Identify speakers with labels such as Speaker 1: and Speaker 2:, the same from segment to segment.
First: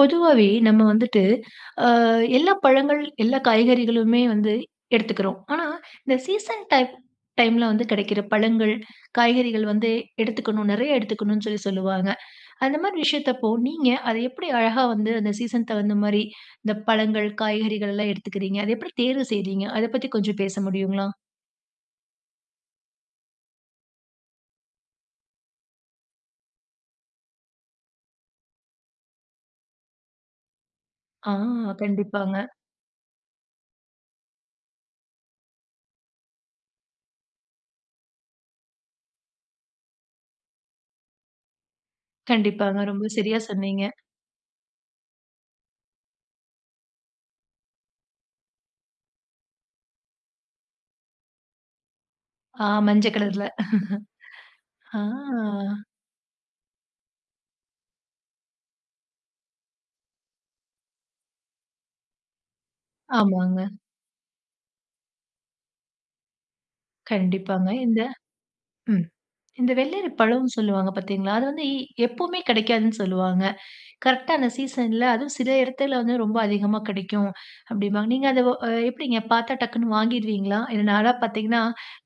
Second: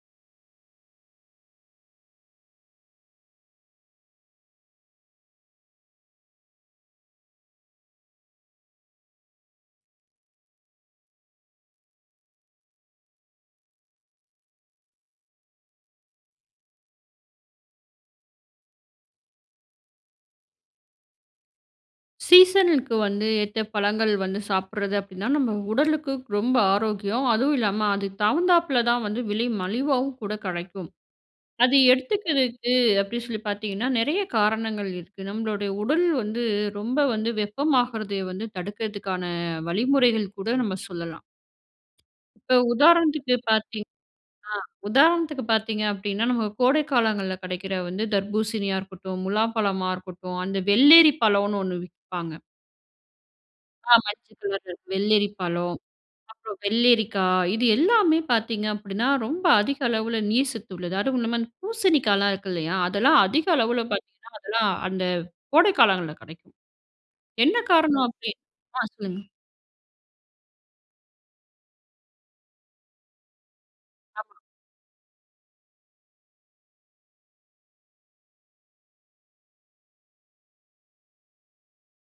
Speaker 1: பொதுவாவே நம்ம வந்துட்டு அ எல்லா பழங்கள், எல்லா காய்கறிகளுமே வந்து எடுத்துக்கிறோம். ஆனா இந்த சீசன் டைம் டைம்ல வந்து கிடைக்கிற பழங்கள், காய்கறிகள் வந்து எடுத்துக்கணும் நிறைய எடுத்துக்கணும்னு சொல்லி சொல்லுவாங்க. அந்த மாரி விஷயத்தப்போ நீங்க அத எப்படி அழகா வந்து அந்த சீசன் தகுந்தா மாரி, இந்த பழங்கள் காய்கறிகள்லாம் எடுத்துக்கிறீங்க? அத எப்படி தேர்வு செய்கிறீங்க? அத பற்றி கொஞ்சம் பேச முடியுங்களா?
Speaker 2: சீசனுக்கு வந்து ஏத்த பழங்கள் வந்து சாப்பிடுறது அப்படின்னா, நம்ம உடலுக்கு ரொம்ப ஆரோக்கியம். அதுவும் இல்லாம அது தகுந்தாப்பில தான் வந்து விலை மலிவாவும் கூட கிடைக்கும்.
Speaker 1: ஆ
Speaker 2: அது
Speaker 1: கண்டிப்பாங்க.
Speaker 2: எடுத்துக்கறதுக்கு அப்படி சொல்லி பார்த்தீங்கன்னா, நிறைய காரணங்கள் இருக்கு. நம்மளுடைய உடல் வந்து ரொம்ப வந்து வெப்பமாகறத வந்து தடுக்கிறதுக்கான வழிமுறைகள் கூட நம்ம சொல்லலாம். இப்ப
Speaker 1: கண்டிப்பாங்க. ரொம்ப
Speaker 2: உதாரணத்துக்கு
Speaker 1: சரியா சொன்னீங்க.
Speaker 2: பார்த்தீங் ஆ உதாரணத்துக்கு பார்த்தீங்க அப்படினா, நம்ம கோடைக் காலங்கள்ல கிடைக்கிற வந்து தர்பூசணியா இருக்கட்டும், முலாம் பழமா இருக்கட்டும், அந்த வெள்ளேரி பழம்னு ஒன்னு விப்பாங்க.
Speaker 1: ஆ மஞ்ச கலர்ல.
Speaker 2: ஆமா, மஞ்சள் கலர்
Speaker 1: ஆ.
Speaker 2: வெள்ளரி பழம், அப்புறம் வெள்ளரிக்கா, இது எல்லாமே பாத்தீங்க அப்படினா ரொம்ப அதிக அளவுல நீர் சத்து உள்ளது. அதுவுமில்லாம இந்த பூசணிக்கால்லாம் இருக்கில்லையா, அதெல்லாம் அதிக
Speaker 1: ஆமாங்க.
Speaker 2: அளவில பாத்தீங்கனா அதெல்லாம் அந்த கோடை காலங்கள்ல கிடைக்கும். என்ன
Speaker 1: கண்டிப்பாங்க. இந்த
Speaker 2: காரணம் அப்படின் ஆ
Speaker 1: ம்
Speaker 2: சொல்லுங்க.
Speaker 1: இந்த வெள்ளரி பழம்னு சொல்லுவாங்க பார்த்தீங்களா, அது வந்து எப்போவுமே கிடைக்காதுன்னு சொல்லுவாங்க. கரெக்ட்டா
Speaker 2: ஆமா.
Speaker 1: அந்த சீசன்ல அதுவும் சில இடத்துல வந்து ரொம்ப அதிகமா கிடைக்கும், அப்படிம்பாங்க. நீங்க அத எப்படிங்க பார்த்தா டக்குன்னு வாங்கிறுவீங்களா? இல்ல நான்லாம் பார்த்தீங்கனா,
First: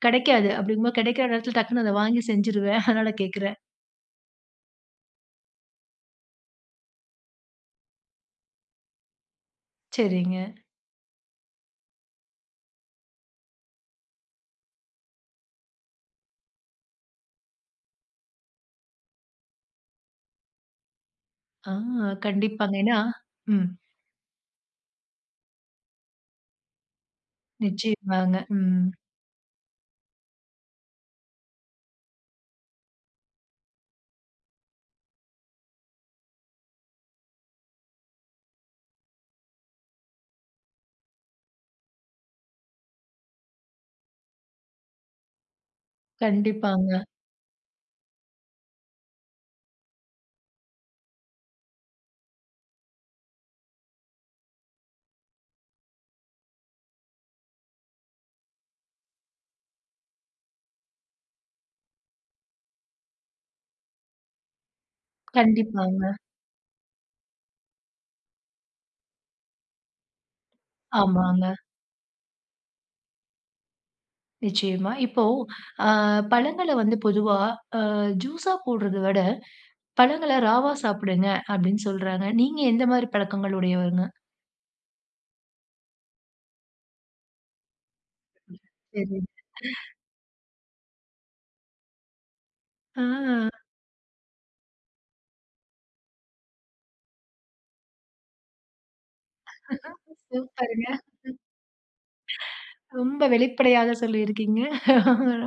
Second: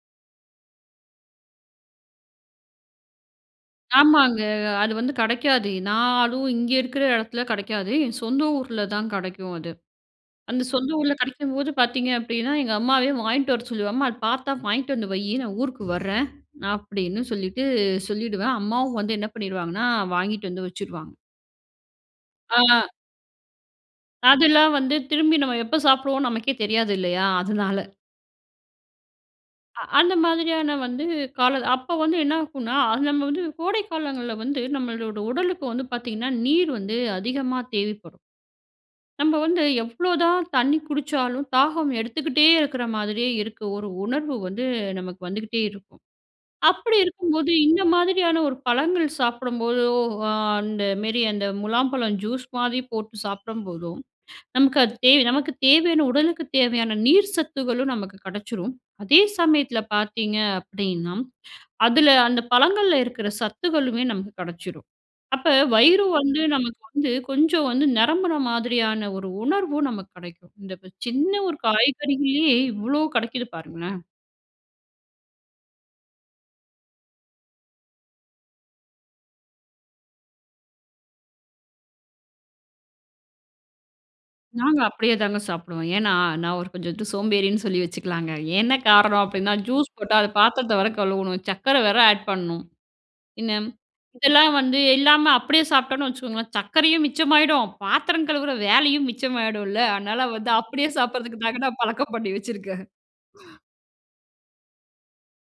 Speaker 1: கிடைக்காது அப்படிங்கும்போது கிடைக்கிற இடத்தில டக்குனு அத வாங்கி செஞ்சுருவேன். அதனால கேட்குறேன்.
Speaker 2: ஆமாங்க. அது வந்து கிடைக்காது. நான் அதுவும் இங்க இருக்குற இடத்துல கிடைக்காது. சொந்த ஊர்ல தான் கிடைக்கும் அது.
Speaker 1: சரிங்க.
Speaker 2: அந்த சொந்த ஊர்ல கிடைக்கும்போது பார்த்தீங்க அப்டின்னா. எங்க அம்மாவே வாங்கிட்டு வர சொல்லுவேன், "அம்மா அத பார்த்தா வாங்கிட்டு வந்து வையி நான் ஊருக்கு வரேன்" அப்படின்னு சொல்லிட்டு சொல்லிடுவேன். அம்மாவும் வந்து என்ன பண்ணிருவாங்கன்னா வாங்கிட்டு வந்து வச்சுடுவாங்க.
Speaker 1: ஆ. கண்டிப்பாங்க.
Speaker 2: ஆ.
Speaker 1: ஏன்னா ம்.
Speaker 2: அதெல்லாம் வந்து திரும்பி நம்ம எப்போ சாப்பிடுவோனு, நமக்கே தெரியாது இல்லையா. அதனால.
Speaker 1: நிச்சயமாங்க. ம்.
Speaker 2: அ அந்த மாதிரியான வந்து காலம். அப்போ வந்து என்னாக்குன்னா, நம்ம வந்து கோடை காலங்கள்ல வந்து நம்மளோட உடலுக்கு வந்து பார்த்தீங்கன்னா, நீர் வந்து அதிகமா தேவைப்படும். நம்ம வந்து எவ்ளோ தான் தண்ணி குடிச்சாலும், தாகம் எடுத்துக்கிட்டே இருக்கிற மாதிரியே இருக்கு. ஒரு உணர்வு வந்து நமக்கு வந்துகிட்டே இருக்கும். அப்படி
Speaker 1: கண்டிப்பாங்க.
Speaker 2: இருக்கும்போது இந்த மாதிரியான ஒரு பழங்கள் சாப்பிடும்போதோ, அ அந்த மாரி அந்த முலாம்பழம் ஜூஸ் மாதிரி போட்டு சாப்பிடும்போதோ, நமக்கு அது தேவ நமக்கு தேவையான, உடலுக்குத் தேவையான நீர் சத்துக்களும் நமக்கு கிடைச்சுரும். அதே சமயத்தில பார்த்தீங்க அப்படின்னா, அதுல அந்த பழங்கள்ல இருக்கிற சத்துக்களுமே நமக்கு கிடைச்சுரும். அப்ப வயிறு
Speaker 1: கண்டிப்பாங்க.
Speaker 2: வந்து நமக்கு வந்து கொஞ்சம் வந்து நிரம்புற மாதிரியான ஒரு உணர்வு நமக்கு கிடைக்கும். இந்த வ சின்ன ஒரு
Speaker 1: ஆமாங்க.
Speaker 2: காய்கறிகள்ளயே இவ்வளோ கிடைக்குது பாருங்களேன்.
Speaker 1: நிச்சயமா. இப்போ, அ பழங்கள வந்து பொதுவா அ ஜூஸா போடுறத விட, பழங்கள ராவா சாப்பிடுங்க, அப்படின்னு சொல்றாங்க. நீங்க எந்த மாரி பழக்கங்கள் உடையவங்க?
Speaker 2: நாங்க அப்படியே தாங்க சாப்பிடுவோம். ஏன்னா, நான் ஒரு கொஞ்சம் வந்து சோம்பேறின்னு சொல்லி வச்சுக்கலாங்க. என்ன காரணம்
Speaker 1: தெரியல.
Speaker 2: அப்டின்னா, ஜூஸ் போட்டா அது பாத்தரத்த வேற கழுவணும், சக்கர வேற ஆட் பண்ணணும். என்ன
Speaker 1: ஆ.
Speaker 2: ம் இதெல்லாம் வந்து இல்லாம அப்டியே சாப்டோம்ன்னு வச்சுக்கோங்களேன், சக்கரையும் மிச்சமாயிடும், பாத்திரம் கழுவுற வேலையும் மிச்சமாயிடும்ல. அதுனால வந்து
Speaker 1: சூப்பருங்க.
Speaker 2: அப்டியே சாப்பிடுறதுக்கு தாங்க, நான் பழக்கம் பண்ணி வச்சுருக்கேன்.
Speaker 1: ம். ரொம்ப வெளிப்படையாக சொல்லியிருக்கீங்க.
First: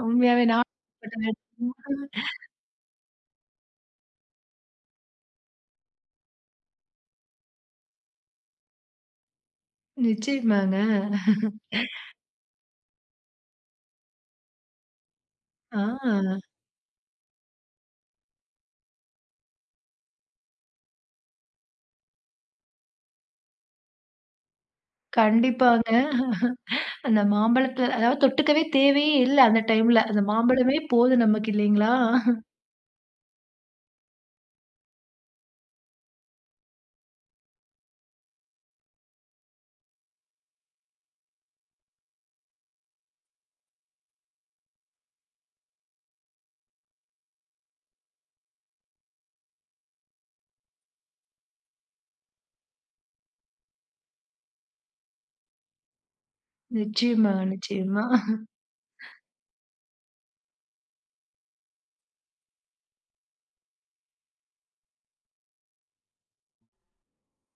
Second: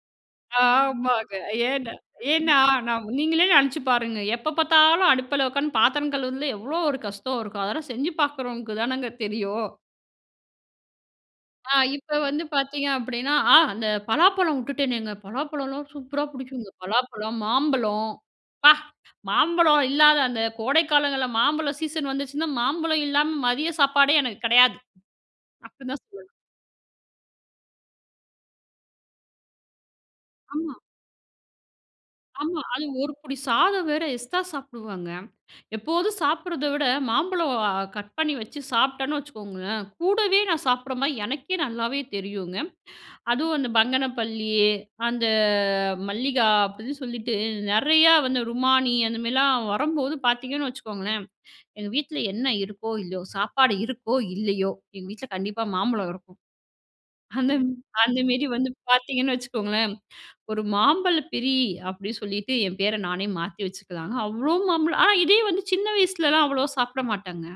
Speaker 1: உண்மையாவே நா
Speaker 2: ஆமாங்க. ஏன்
Speaker 1: [unintelligible]
Speaker 2: ஏன்னா நா நீங்களே நெனச்சு பாருங்க. எப்ப பாத்தாலும் அடுப்புல உக்காந்து பாத்தரம் கழுவுரதுல எவ்வளோ ஒரு கஷ்டம் இருக்கும். அதெல்லாம் செஞ்சு பாக்குறவங்களுக்கு தானங்க தெரியும்.
Speaker 1: நிச்சயமாங்க.
Speaker 2: ஆ, இப்ப வந்து பாத்தீங்க அப்படின்னா அ அந்த பலாப்பழம் உட்டுட்டேனேங்க பலாப்பழம்லாம் சூப்பரா
Speaker 1: ஆ.
Speaker 2: புடிக்குங்க. பலாப்பழம், மாம்பழம் ப்பா மாம்பழம் இல்லாத அந்த கோடைக்காலங்கள்ல மாம்பழம் சீசன் வந்துச்சுன்னா, மாம்பழம் இல்லாம மதிய சாப்பாடே எனக்கு கெடையாது,
Speaker 1: கண்டிப்பாங்க.
Speaker 2: அப்படின்னு தான் சொல்லணும்.
Speaker 1: அந்த மாம்பழத்த அதாவது தொட்டுக்கவே தேவையே இல்ல அந்த டைம்ல, அந்த
Speaker 2: ஆமா.
Speaker 1: மாம்பழமே போதும் நமக்கு இல்லி ங்களா?
Speaker 2: ஆமா. அது ஒரு புடி சாதம் வேற எஸ்ட்ரா சாப்பிடுவேங்க. எப்போதும் சாப்பிடுறத விட மாம்பழம் அ கட் பண்ணி வச்சு சாப்ட்டேன்னு வச்சுக்கோங்களேன். கூடவே நான் சாப்பிடுற மாரி எனக்கே நல்லாவே தெரியுங்க. அதுவும் அந்த பங்கனப்பள்ளி, அந்த அ மல்லிகா அப்டின்னு சொல்லிட்டு நெறையா வந்து ருமானி அந்த மாரிலாம் வரம்போது பாத்தீங்கன்னு வச்சுக்கோங்களேன், எங்க வீட்ல என்ன இருக்கோ, இல்லையோ. சாப்பாடு இருக்கோ, இல்லையோ எங்க வீட்ல கண்டிப்பா மாம்பழம் வரும்.
Speaker 1: நிச்சயமா,
Speaker 2: அந்தம்
Speaker 1: நிச்சயமா.
Speaker 2: அந்த மாரி வந்து பாத்தீங்கன்னு வச்சுக்கோங்களேன். ஒரு மாம்பழ பிரி அப்படி சொல்லிட்டு என் பேர நானே மாத்தி வச்சுக்கலா. அவ்ளோ மாம்பழம் ஆனா இதே வந்து சின்ன வயசுலலாம் அவ்வளோவா சாப்பிட மாட்டேங்க.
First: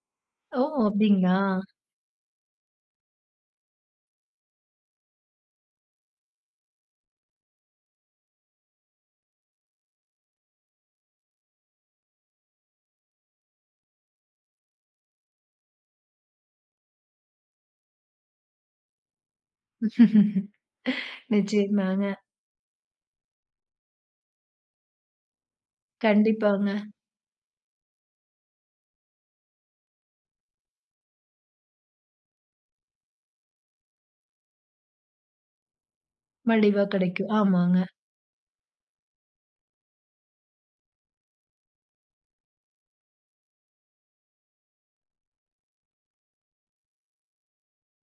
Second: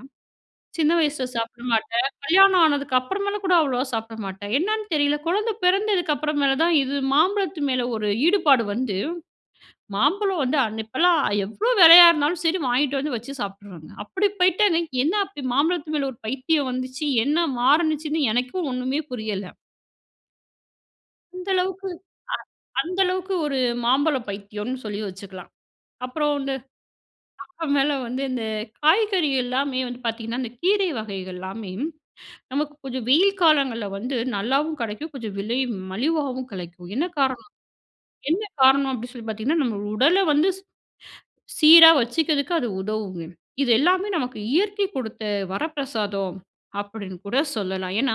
Speaker 1: ஓ!
Speaker 2: சின்ன வயசுல
Speaker 1: அப்பிடிங்களா.
Speaker 2: சாப்பிட மாட்டேன், கல்யாணம் ஆனதுக்கு அப்புறமாலே கூட அவ்வளோவா சாப்பிட மாட்டேன். என்னான்னு தெரியல கொழந்தை பிறந்ததுக்கு அப்புறமேல தான், இது மாம்பழத்து மேல ஒரு ஈடுபாடு வந்து, மாம்பழம் வந்து அன் இப்பலாம் எவ்வளோ வெலையா இருந்தாலும் சரி வாங்கிட்டு வந்து வச்சு சாப்பிடுறோங்க. அப்படி போயிட்டேங்க. என்ன அப்படி மாம்பழத்து மேல ஒரு பைத்தியம் வந்துச்சு, என்ன மாருணுச்சுன்னு எனக்கும் ஒண்ணுமே புரியல. அந்த அளவுக்கு
Speaker 1: நிச்சயந்தாங்க.
Speaker 2: அ அந்த அளவுக்கு ஒரு மாம்பழம் பைத்தியோனு சொல்லி வச்சுக்கலாம். அப்புறம் இந்த
Speaker 1: கண்டிப்பாங்க.
Speaker 2: அப்புறமேல வந்து இந்த காய்கறி எல்லாமே வந்து பாத்தீங்கன்னா, இந்த கீரை வகைகள்லாமே நமக்கு கொஞ்சம் வெயில் காலங்கள்ல வந்து நல்லாவும் கெடைக்கும், கொஞ்சம் விலையும் மலிவாவும்
Speaker 1: மலிவா
Speaker 2: கிடைக்கும். என்ன
Speaker 1: கெடைக்கும்.
Speaker 2: காரணம்
Speaker 1: ஆமாங்க.
Speaker 2: என்ன காரணம் அப்டி சொல்லி பாத்தீங்கன்னா, நம்ம உடல வந்து ஸ் சீரா வச்சுக்கிறதுக்கு அது உதவுங்க. இது எல்லாமே நமக்கு இயற்கை கொடுத்த வரப்பிரசாதம் அப்படின்னு கூட சொல்லலாம். ஏன்னா,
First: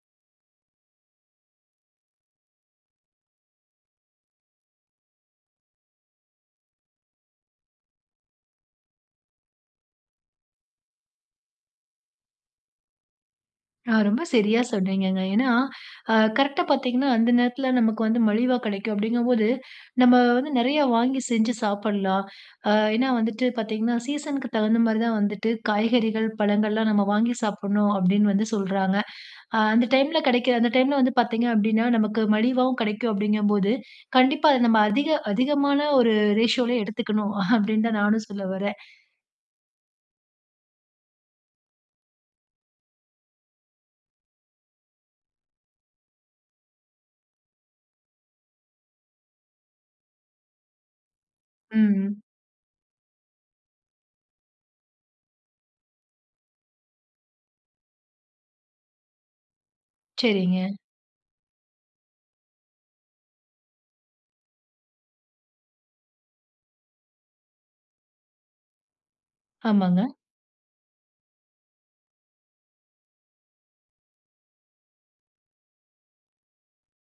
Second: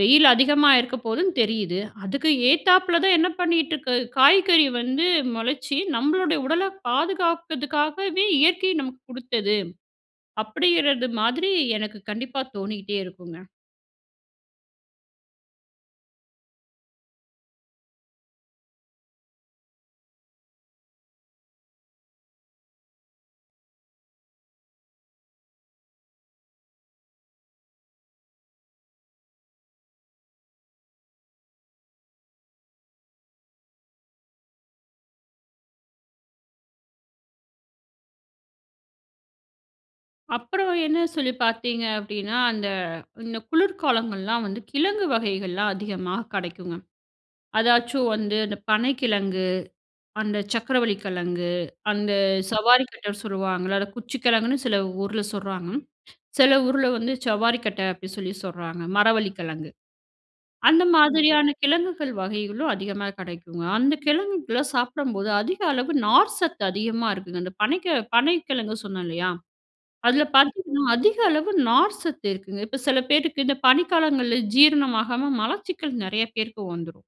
Speaker 2: வெயில் அதிகமா இருக்க போதுன்னு தெரியுது, அதுக்கு ஏத்தாப்பில தான் என்ன பண்ணிட்டு இருக்கு காய்கறி வந்து மொளச்சி, நம்மளோடைய உடலை பாதுகாக்குறதுக்காகவே இயற்கை நமக்கு குடுத்தது. அப்படிங்கிறது மாதிரி எனக்கு கண்டிப்பா தோணிக்கிட்டே இருக்குங்க.
Speaker 1: ஆ ரொம்ப சரியா சொன்னீங்கங்க. ஏன்னா, அ கரெக்ட்டா பார்த்தீங்கன்னா, அந்த நேரத்தில நமக்கு வந்து மலிவா கிடைக்கும் அப்பிடிங்கும்போது, நம்ம வந்து நெறையா வாங்கி செஞ்சு சாப்பிட்லாம். அ ஏன்னா, வந்துட்டு பார்த்தீங்கன்னா சீசனுக்கு தகுந்த மாதிரி தான் வந்துட்டு காய்கறிகள், பழங்கள்லாம் நம்ம வாங்கி சாப்புட்ணும் அப்பிடின்னு வந்து சொல்றாங்க. அ அந்த டைம்ல கிடைக்கிற, அந்த டைம்ல வந்து பார்த்தீங்க அப்பிடின்னா, நமக்கு மலிவாவும் கிடைக்கும் அப்பிடிங்கும்போது, கண்டிப்பா அது நம்ம அதிக, அதிகமான ஒரு ரேஷியோலே எடுத்துக்கணும் அப்பிடின்தான் நானும் சொல்ல வரேன்.
Speaker 2: அப்புறம் என்ன சொல்லி பார்த்தீங்க அப்பிடின்னா, அந்த இந்த குளிர்காலங்கள்லாம் வந்து கிழங்கு வகைகள்லாம் அதிகமா கிடைக்குங்க. அதாச்சும் வந்து அந்த பனை கிழங்கு, அந்த சர்க்கரவள்ளி கிழங்கு,
Speaker 1: ம்,
Speaker 2: அந்த
Speaker 1: ம்.
Speaker 2: சவாரிக்கட்டன்னு சொல்வாங்கல்ல, அத குச்சி கிழங்குன்னு சில ஊர்ல சொல்றாங்க. சில ஊர்ல வந்து, சவ்வாரிக்கட்ட அப்பிடி சொல்லி சொல்றாங்க மரவள்ளி கிழங்கு.
Speaker 1: சரிங்க.
Speaker 2: அந்த மாதிரியான கிழங்குகள் வகைகளும் அதிகமா கிடைக்குங்க. அந்த கிழங்குகள சாப்பிடும்போது, அதிக அளவு நார்சத்து அதிகமா இருக்குங்க. அந்த பனைக்க பனைக்கிழங்கு சொன்னேன் இல்லயா!
Speaker 1: ஆமாங்க.
Speaker 2: அதுல பார்த்தீங்கன்னா, அதிக அளவு நார்சத்து இருக்குங்க. இப்ப சில பேருக்கு இந்த பனிக்காலங்கள்ல ஜீரணமாகாம மலச்சிக்கல் நிறைய பேருக்கு வந்துரும்.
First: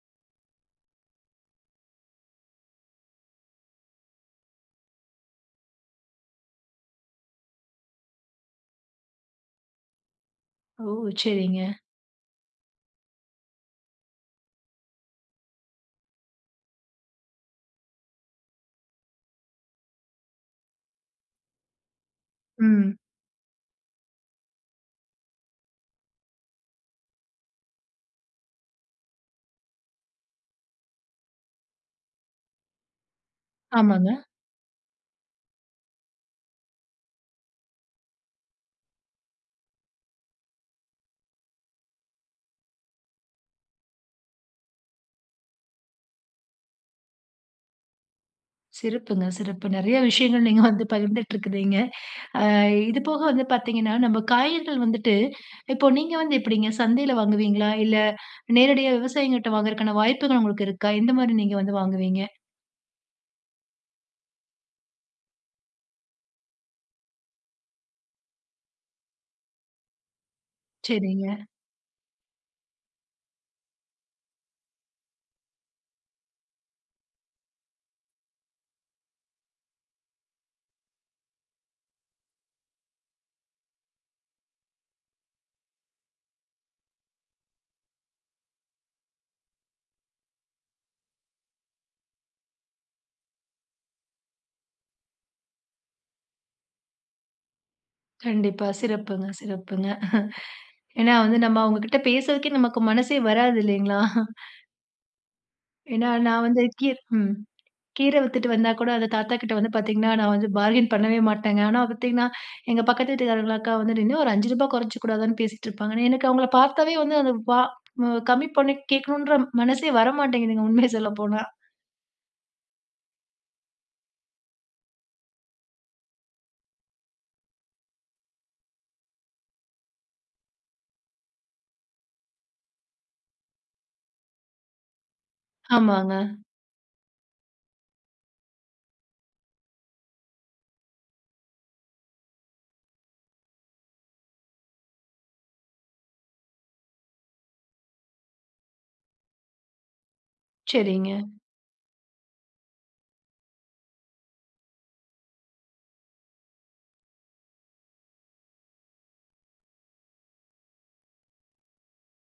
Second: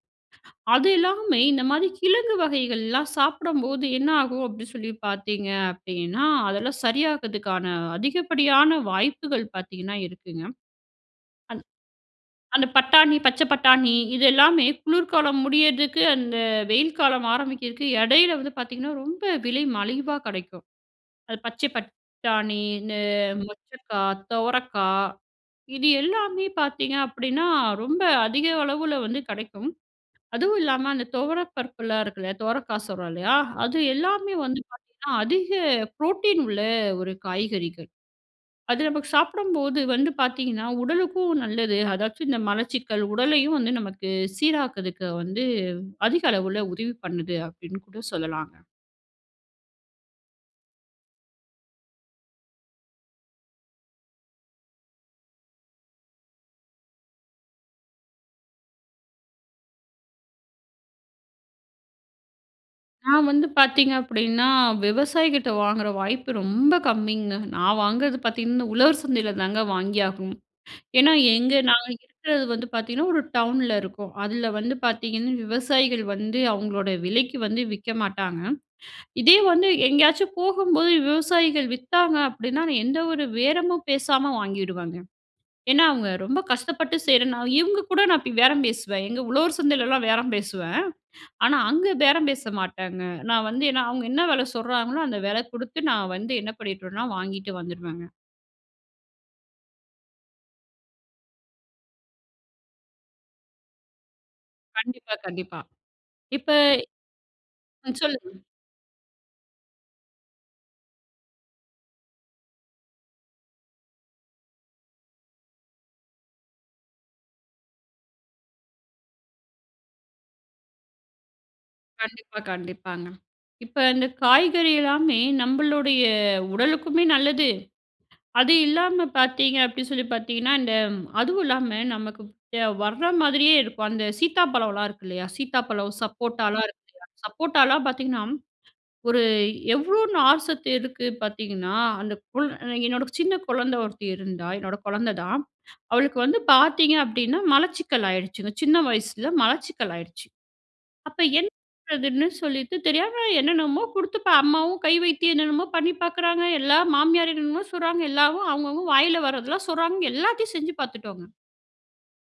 Speaker 2: அது இல்லாம, இந்த மாதிரி கிழங்கு வகைகள்லாம் சாப்பிடும்போது என்ன ஆகும் அப்பிடி சொல்லி பார்த்தீங்க அப்பிடின்னா, அதெல்லாம் சரியாகிதுக்கான அதிகப்படியான வாய்ப்புகள் பார்த்தீங்கன்னா இருக்குங்க.
Speaker 1: ஓ!
Speaker 2: அன்
Speaker 1: சரிங்க.
Speaker 2: அந்த பட்டாணி, பச்சை பட்டாணி, இது எல்லாமே குளிர்காலம் முடியிறதுக்கு அந்த வெயில் காலம் ஆரம்பிக்கிறதுக்கு இடையில வந்து பார்த்தீங்கன்னா, ரொம்ப விலை மலிவா கிடைக்கும். அது பச்சைப்பட்டாணி,
Speaker 1: ம்.
Speaker 2: இந்த மொச்சைக்கா, துவரைக்கா இது எல்லாமே பார்த்தீங்க அப்பிடின்னா, ரொம்ப அதிக அளவுல வந்து கிடைக்கும். அதுவும் இல்லாம அந்த துவரை பருப்புலாம் இருக்குல்ல, துவரைக்கா சொல்றோம் இல்லயா, அது
Speaker 1: ஆமாங்க.
Speaker 2: எல்லாமே வந்து பார்த்தீங்கன்னா, அதிக புரோட்டீன் உள்ள ஒரு காய்கறிகள். அது நமக்கு சாப்பிடும்போது வந்து பார்த்தீங்கன்னா, உடலுக்கும் நல்லது. அதாச்சும் இந்த மலச்சிக்கல் உடலையும் வந்து நமக்கு சீராக்குதுக்கு வந்து அதிக அளவுல உதவி பண்ணுது, அப்பிடின்னு கூட சொல்லலாங்க.
Speaker 1: சிறப்புங்க. சிறப்பு. நெறையா விஷயங்கள் நீங்க வந்து பகிர்ந்துட்டு இருக்குறீங்க. ஆ இதுபோக வந்து பார்த்தீங்கன்னா, நம்ம காய்கறிகள் வந்துட்டு இப்போ நீங்க வந்து எப்பிடிங்க சந்தையில வாங்குவீங்களா? இல்ல நேரடியா விவசாயிங்கக்கிட்ட வாங்குறக்கான வாய்ப்புகள் உங்களுக்கு இருக்கா? எந்த மாரி நீங்க வந்து வாங்குவீங்க?
Speaker 2: நான் வந்து பார்த்தீங்க அப்பிடின்னா, விவசாயிகிட்ட வாங்குற வாய்ப்பு ரொம்ப கம்மிங்க. நான் வாங்குறது பார்த்தீங்கன்னா, இந்த உழவர் சந்தையில தாங்க வாங்கி ஆகணும். ஏன்னா,
Speaker 1: சரிங்க.
Speaker 2: எங்க நாங்க இருக்கிறது வந்து பார்த்தீங்கன்னா ஒரு டவுன்ல இருக்கோம். அதில வந்து பார்த்தீங்கன்னா, விவசாயிகள் வந்து அவுங்களோட விலைக்கி வந்து விக்க மாட்டாங்க. இதே வந்து எங்கேயாச்சும் போகும்போது விவசாயிகள் வித்தாங்க அப்பிடின்னா, நான் எந்த ஒரு பேரமும் பேசாம வாங்கிடுவேங்க. ஏன்னா, அவுங்க ரொம்ப கஷ்டப்பட்டு செய்யிறனா இவுங்க கூட நான் இப்பிடி பேரம் பேசுவேன். எங்க உழவர் சந்தையிலலாம் பேரம் பேசுவேன். ஆனா, அங்க பேரம் பேச மாட்டங்க. நான் வந்து ஏன்னா அவுங்க என்ன விலை சொல்றாங்களோ, அந்த வில குடுத்து நான் வந்து என்ன பண்ணிட்டுவேன்னா வாங்கிட்டு வந்துருவேங்க.
Speaker 1: கண்டிப்பா. சிறப்புங்க சிறப்புங்க. ஏன்னா வந்து நம்ம அவுங்கக்கிட்ட பேசுறதுக்கே நமக்கு மனசே வராது இல்லேங்களா!
Speaker 2: கண்டிப்பா, கண்டிப்பா.
Speaker 1: ஏன்னா, நான்
Speaker 2: இப்ப
Speaker 1: வந்து கீர் ம்
Speaker 2: ம்.
Speaker 1: கீரை
Speaker 2: சொல்லுங்க.
Speaker 1: வித்துட்டு வந்தாகூட, அந்த தாத்தாக்கிட்ட வந்து பார்த்தீங்கன்னா, நான் வந்து பார்கெயின் பண்ணவே மாட்டங்க. ஆனா பார்த்தீங்கன்னா, எங்க பக்கத்து வீட்டுக்காரங்கல அக்கா வந்து இன்னா ஒரு ரு. 5 குறச்சிக்க கூடாதான்னு பேசிட்டு இருப்பாங்கன்னு. எனக்கு அவுங்கள பார்த்தாவே வந்து அந்த வா ம் கம்மி பண்ணி கேட்கணுன்ற மனசே வர மாட்டேங்குதுங்க. உண்மைய சொல்லப்போனா.
Speaker 2: கண்டிப்பா, கண்டிப்பாங்க. இப்ப இந்த காய்கறி எல்லாமே நம்மளுடைய உடலுக்குமே நல்லது. அது இல்லாம பார்த்தீங்க அப்பிடின்னு சொல்லி பார்த்தீங்கன்னா, இந்த அதுவும் இல்லாம நமக்கு [unintelligible] வர்ற மாதிரியே இருக்கும். அந்த சீத்தாப்பழம்லாம் இருக்கு இல்லயா! சீத்தாப்பழம்,
Speaker 1: ஆமாங்க.
Speaker 2: சப்போட்டாலாம் இருக்கு இல்லயா! சப்போட்டாலாம் பார்த்தீங்கன்னா, ஒரு எவ்ளோ நார்சத்து இருக்கு பார்த்தீங்கன்னா, அந்த கொள் என்னோட சின்ன குழந்த ஒருத்தி இருந்தா! என்னோட குழந்த தான். அவளுக்கு வந்து பார்த்தீங்க அப்பிடின்னா, மலச்சிக்கல் ஆயிடுச்சுங்க. சின்ன வயசில மலச்சிக்கல் ஆயிடுச்சு.
Speaker 1: சரிங்க.
Speaker 2: அப்ப என்ன பண்ணறதுன்னு சொல்லிட்டு, தெரியாம என்னென்னமோ குடுத்து இப்ப அம்மாவும் கை வைத்தியம் என்னென்னமோ பண்ணி பார்க்கிறாங்க. எல்லா மாமியார் என்னென்னமோ சொல்றாங்க. எல்லாவும் அவுங்கவுங்க வாயில வரதெல்லாம் சொல்றாங்க. எல்லாத்தையும் செஞ்சு பார்த்துட்டோங்க.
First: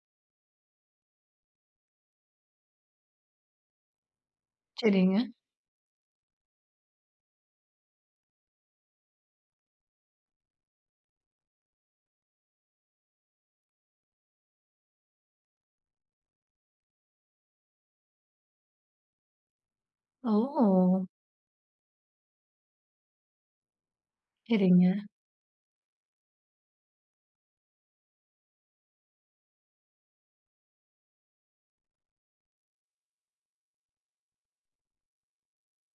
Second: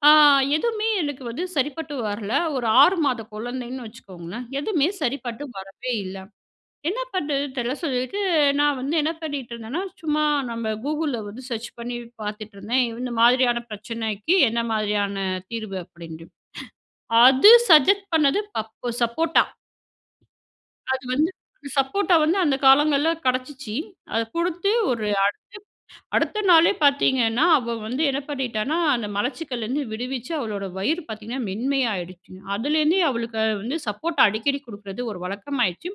Speaker 2: ஆ எதுமே எனக்கு வந்து சரிப்பட்டு வரல. ஒரு 6 மாத குழந்தைன்னு வச்சுக்கோங்களேன். எதுமே
Speaker 1: சரிங்க.
Speaker 2: சரிப்பட்டு வரவே இல்ல. என்ன பண்ணுறதுன் தெரில சொல்லிட்டு, நான் வந்து என்ன பண்ணிட்டுருந்தன்னா, சும்மா நம்ம கூகுள்ல வந்து சர்ச் பண்ணி பார்த்துட்ருந்தேன் இந்த மாதிரியான பிரச்சனைக்கி என்ன மாதிரியான தீர்வு அப்பிடின்ட்டு. அது சஜெஸ்ட் பண்ணது பப்பு சப்போட்டா. அது
Speaker 1: ஓ!
Speaker 2: வந்து, சப்போட்டா வந்து அந்த காலங்கள்ல கிடைச்சிச்சி. அத குடுத்து
Speaker 1: சரிங்க.
Speaker 2: ஒரு அடுத்து, அடுத்த நாளே பார்த்தீங்கன்னா, அவ வந்து என்ன பண்ணிட்டான்னா, அந்த மலச்சிக்கல்லருந்து விடுவிச்சி அவளோட வயிறு பார்த்தீங்கன்னா, மென்மையாயிடுச்சுங்க. அதுலேருந்தே அவளுக்கு அ வந்து சப்போட்டா அடிக்கடி குடுக்குறது ஒரு வழக்கமாயிடுச்சு.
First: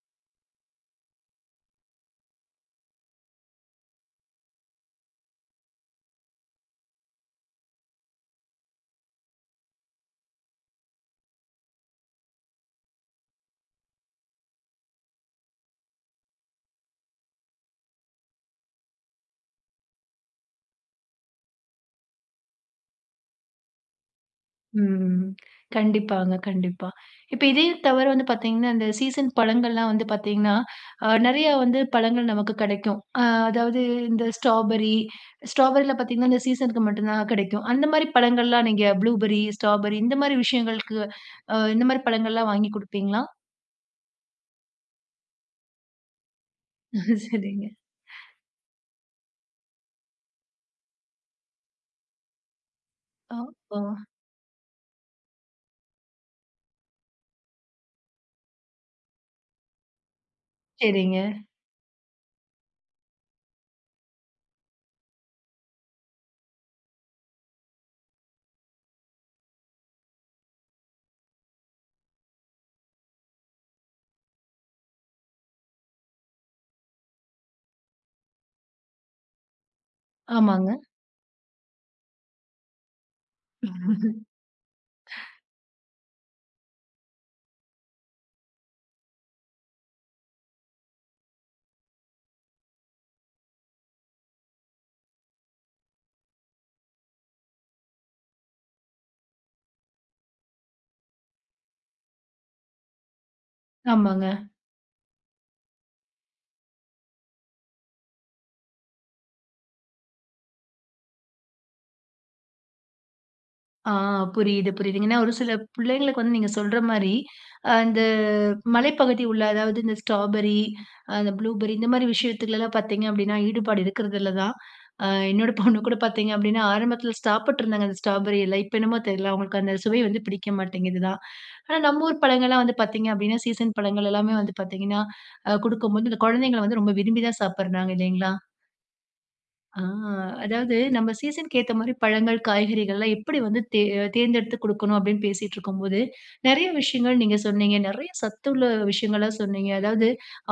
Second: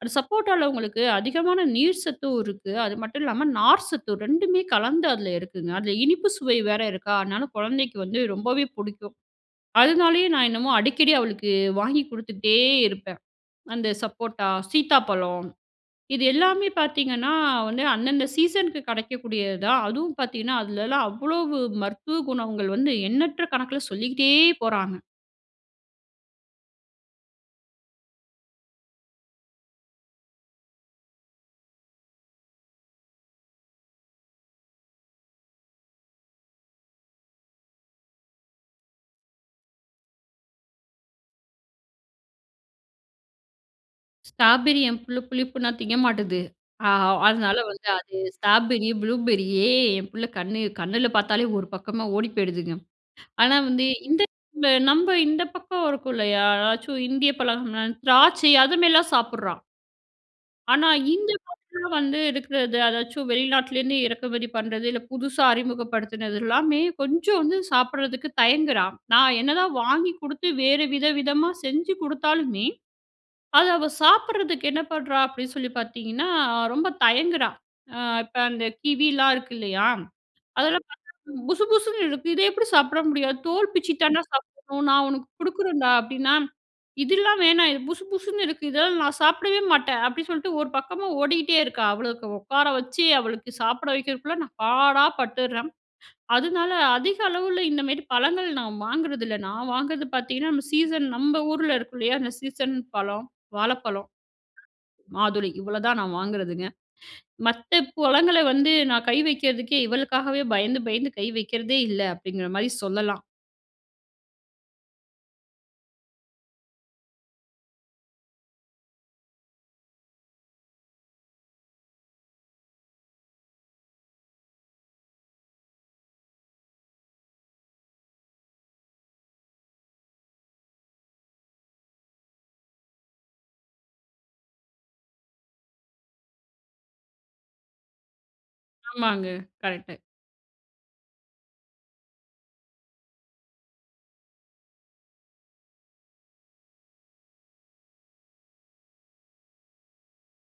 Speaker 2: அந்த சப்போட்டால உங்களுக்கு அதிகமான நீர் சத்தும் இருக்கு. அது மட்டும் இல்லாம நார்சத்தும் 2மே கலந்து அதில இருக்குங்க. அதில இனிப்பு சுவை வேற இருக்கா, அதனால குழந்தைக்கு வந்து ரொம்பவே புடிக்கும். அதனாலேயே நான் என்னமோ அடிக்கடி அவளுக்கு வாங்கி குடுத்துட்டே இருப்பேன். அந்த சப்போட்டா, சீத்தாப்பழம், இது எல்லாமே பார்த்தீங்கன்னா, வந்து அந்தந்த சீசனுக்கு கிடைக்கக்கூடியது தான். அதுவும் பார்த்தீங்கன்னா, அதுலெல்லாம் அவ்வளவு மருத்துவ குணங்கள் வந்து, எண்ணற்ற கணக்கில சொல்லிக்கிட்டே போறாங்க.
Speaker 1: ம். கண்டிப்பாங்க, கண்டிப்பா. இப்ப இதே தவிர வந்து பார்த்தீங்கன்னா, இந்த சீசன் பழங்கள்லாம் வந்து பார்த்தீங்கன்னா, அ நெறையா வந்து பழங்கள் நமக்கு கிடைக்கும். அ அதாவது இந்த ஸ்ட்ராபெர்ரி ஸ்ட்ராபெரில பார்த்தீங்கன்னா, இந்த சீசனுக்கு மட்டும் தான் கிடைக்கும். அந்தமாரி பழங்கள்லாம் நீங்க ப்ளூபெர்ரி, ஸ்ட்ராபெர்ரி இந்தமாரி விஷயங்களுக்கு அ இந்தமாரி பழங்கள்லாம் வாங்கி குடுப்பீங்களா?
Speaker 2: ஸ்ட்ராபெர்ரி, என் புள்ள புளிப்புனா திங்க மாட்டேங்குது. அ அதனால
Speaker 1: சரிங்க.
Speaker 2: வந்து அது ஸ்ட்ராபெர்ரி, ப்ளூபெர்ரியி என் பிள்ள கண்ணு கண்ணுல பார்த்தாலே ஒரு பக்கமா ஓடி போயிடுதுங்க.
Speaker 1: ஒ,
Speaker 2: ஆனா வந்து
Speaker 1: ஓ!
Speaker 2: இந்த [unintelligible] நம்ப இந்த பக்கம் இருக்கும் இல்லையா? எதாச்சும் இந்திய பழம்னா திராட்சை அது மாரிலாம் சாப்பிடுறான். ஆனா
Speaker 1: சரிங்க.
Speaker 2: இந்த பக்கம் வந்து இருக்கிற எதா எதாச்சும், வெளிநாட்டிலேருந்து இறக்குமதி பண்ணுறது. இல்ல புதுசா அறிமுகப்படுத்துனது எல்லாமே கொஞ்சம் வந்து சாப்பிடுறதுக்கு தயங்குறா. நான் என்ன தான் வாங்கி குடுத்து வேறு வித விதமா செஞ்சு குடுத்தாலுமே, அது அவ சாப்பிடுறதுக்கு என்ன பண்றா? அப்படின்னு சொல்லி பார்த்தீங்கன்னா, ரொம்ப தயங்குறா. அ இப்ப அந்த கிவிலாம் இருக்கு இல்லையா?
Speaker 1: ஆமாங்க.
Speaker 2: அதெல்லாம் பார்த்தா, "புசு புசுன்னு இருக்கு. இத எப்படி சாப்பிட முடியாது". "தோல் பிச்சு தான்டா சாப்பிடணும். நான் உனக்கு குடுக்குறேன்டா." அப்படின்னா, "இதெல்லாம் வேணாம். இது புசு புசுன்னு இருக்கு. இதெல்லாம் நான் சாப்பிடவே மாட்டேன்". அப்படி சொல்லிட்டு ஒரு பக்கமா ஓடிட்டே இருக்கா. அவ்வளவுக்கு உட்கார வச்சு, அவளுக்கு சாப்பிட வைக்கிறதுக்குள்ள நான் பாடா பட்டுர்றேன். அதனால அதிக அளவில இந்தமாரி பழங்கள் நான் வாங்குறதில்ல. நான் வாங்குறது பார்த்தீங்கன்னா, நம்ம சீசன் நம்ப ஊர்ல இருக்கும் இல்லையா? அந்த சீசன் பழம் வாழப்பழம்,
Speaker 1: ஆமாங்க.
Speaker 2: மாதுளை. இவ்வளவு தான் நான் வாங்குறதுங்க. "மத்த பழங்கள வந்து, நான் கை வக்கிறதுக்கே இவளுக்காகவே பயந்து, பயந்து கை வைக்கிறதே இல்ல." அப்படிங்கிற மாரி சொல்லலாம்.
Speaker 1: ஆ புரியுது, புரியுது. ஏன்னா ஒரு சில பிள்ளைங்களுக்கு வந்து நீங்க சொல்ற மாரி, அந்த மலைப்பகுதி உள்ள அதாவது, இந்த ஸ்ட்ராபெர்ரி, அந்த ப்ளூபெர்ரி இந்த மாரி விஷயத்துலலாம் பார்த்தீங்க அப்படினா, ஈடுபாடு இருக்கிறதுல்லதான். அ என்னோட பொண்ணு கூட பார்த்தீங்க அப்படின்னா, ஆரம்பத்தில சாப்பிட்ருந்தாங்க அந்த ஸ்ட்ராபெர்ரியெல்லாம். இப்ப என்னமோ தெரில, அவங்களுக்கு அந்த சுவை வந்து பிடிக்க மாட்டேங்குது தான். ஆனா நம்ம ஊர் பழங்கள்லாம் வந்து பார்த்தீங்க அப்படின்னா, சீசன் பழங்கள் எல்லாமே வந்து பார்த்தீங்கன்னா, அ குடுக்கும்போது இந்த கொழந்தைங்கள் வந்து ரொம்ப விரும்பிதான் சாப்பிடுறாங்க. இல்லைங்களா?
Speaker 2: ஆமாங்க
Speaker 1: அ
Speaker 2: கரெக்ட்டு.
Speaker 1: "அதாவது, நம்ம சீசனுக்கு ஏத்த மாரி பழங்கள் காய்கறிகள்லாம் எப்படி வந்து தேர் அ தேர்ந்தெடுத்து குடுக்கணும்." அப்படின்னு பேசிட்டு இருக்கும்போது, நெறைய விஷயங்கள் நீங்க சொன்னீங்க. நெறைய சத்துள்ள விஷயங்களா சொன்னீங்க. அதாவது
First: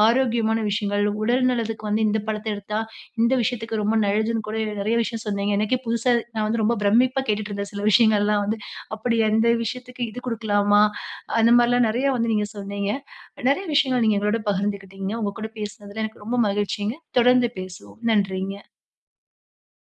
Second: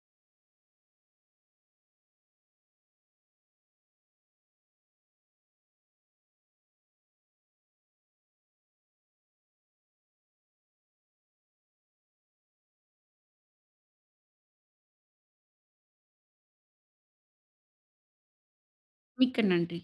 Speaker 1: ஆரோக்கியமான விஷயங்கள், உடல் நலத்துக்கு வந்து இந்த பழத்த எடுத்தா, இந்த விஷயத்துக்கு ரொம்ப நல்லதுன்னு கூட நெறைய விஷயம் சொன்னீங்க. எனக்கே புதுசா நான் வந்து ரொம்ப பிரமிப்பா கேட்டுட்ருந்தேன், சில விஷயங்கள்லாம் வந்து. அப்படி அந்த விஷயத்துக்கு இது குடுக்கலாமா, அந்த மாரிலாம் நெறையா வந்து நீங்க சொன்னீங்க. நெறைய விஷயங்கள் நீங்க எங்களோடு பகிர்ந்துக்கிட்டீங்க. உங்க கூட பேசினதில எனக்கு ரொம்ப மகிழ்ச்சிங்க. தொடர்ந்து பேசுவோம். நன்றிங்க.
Speaker 2: மிக்க நன்றி.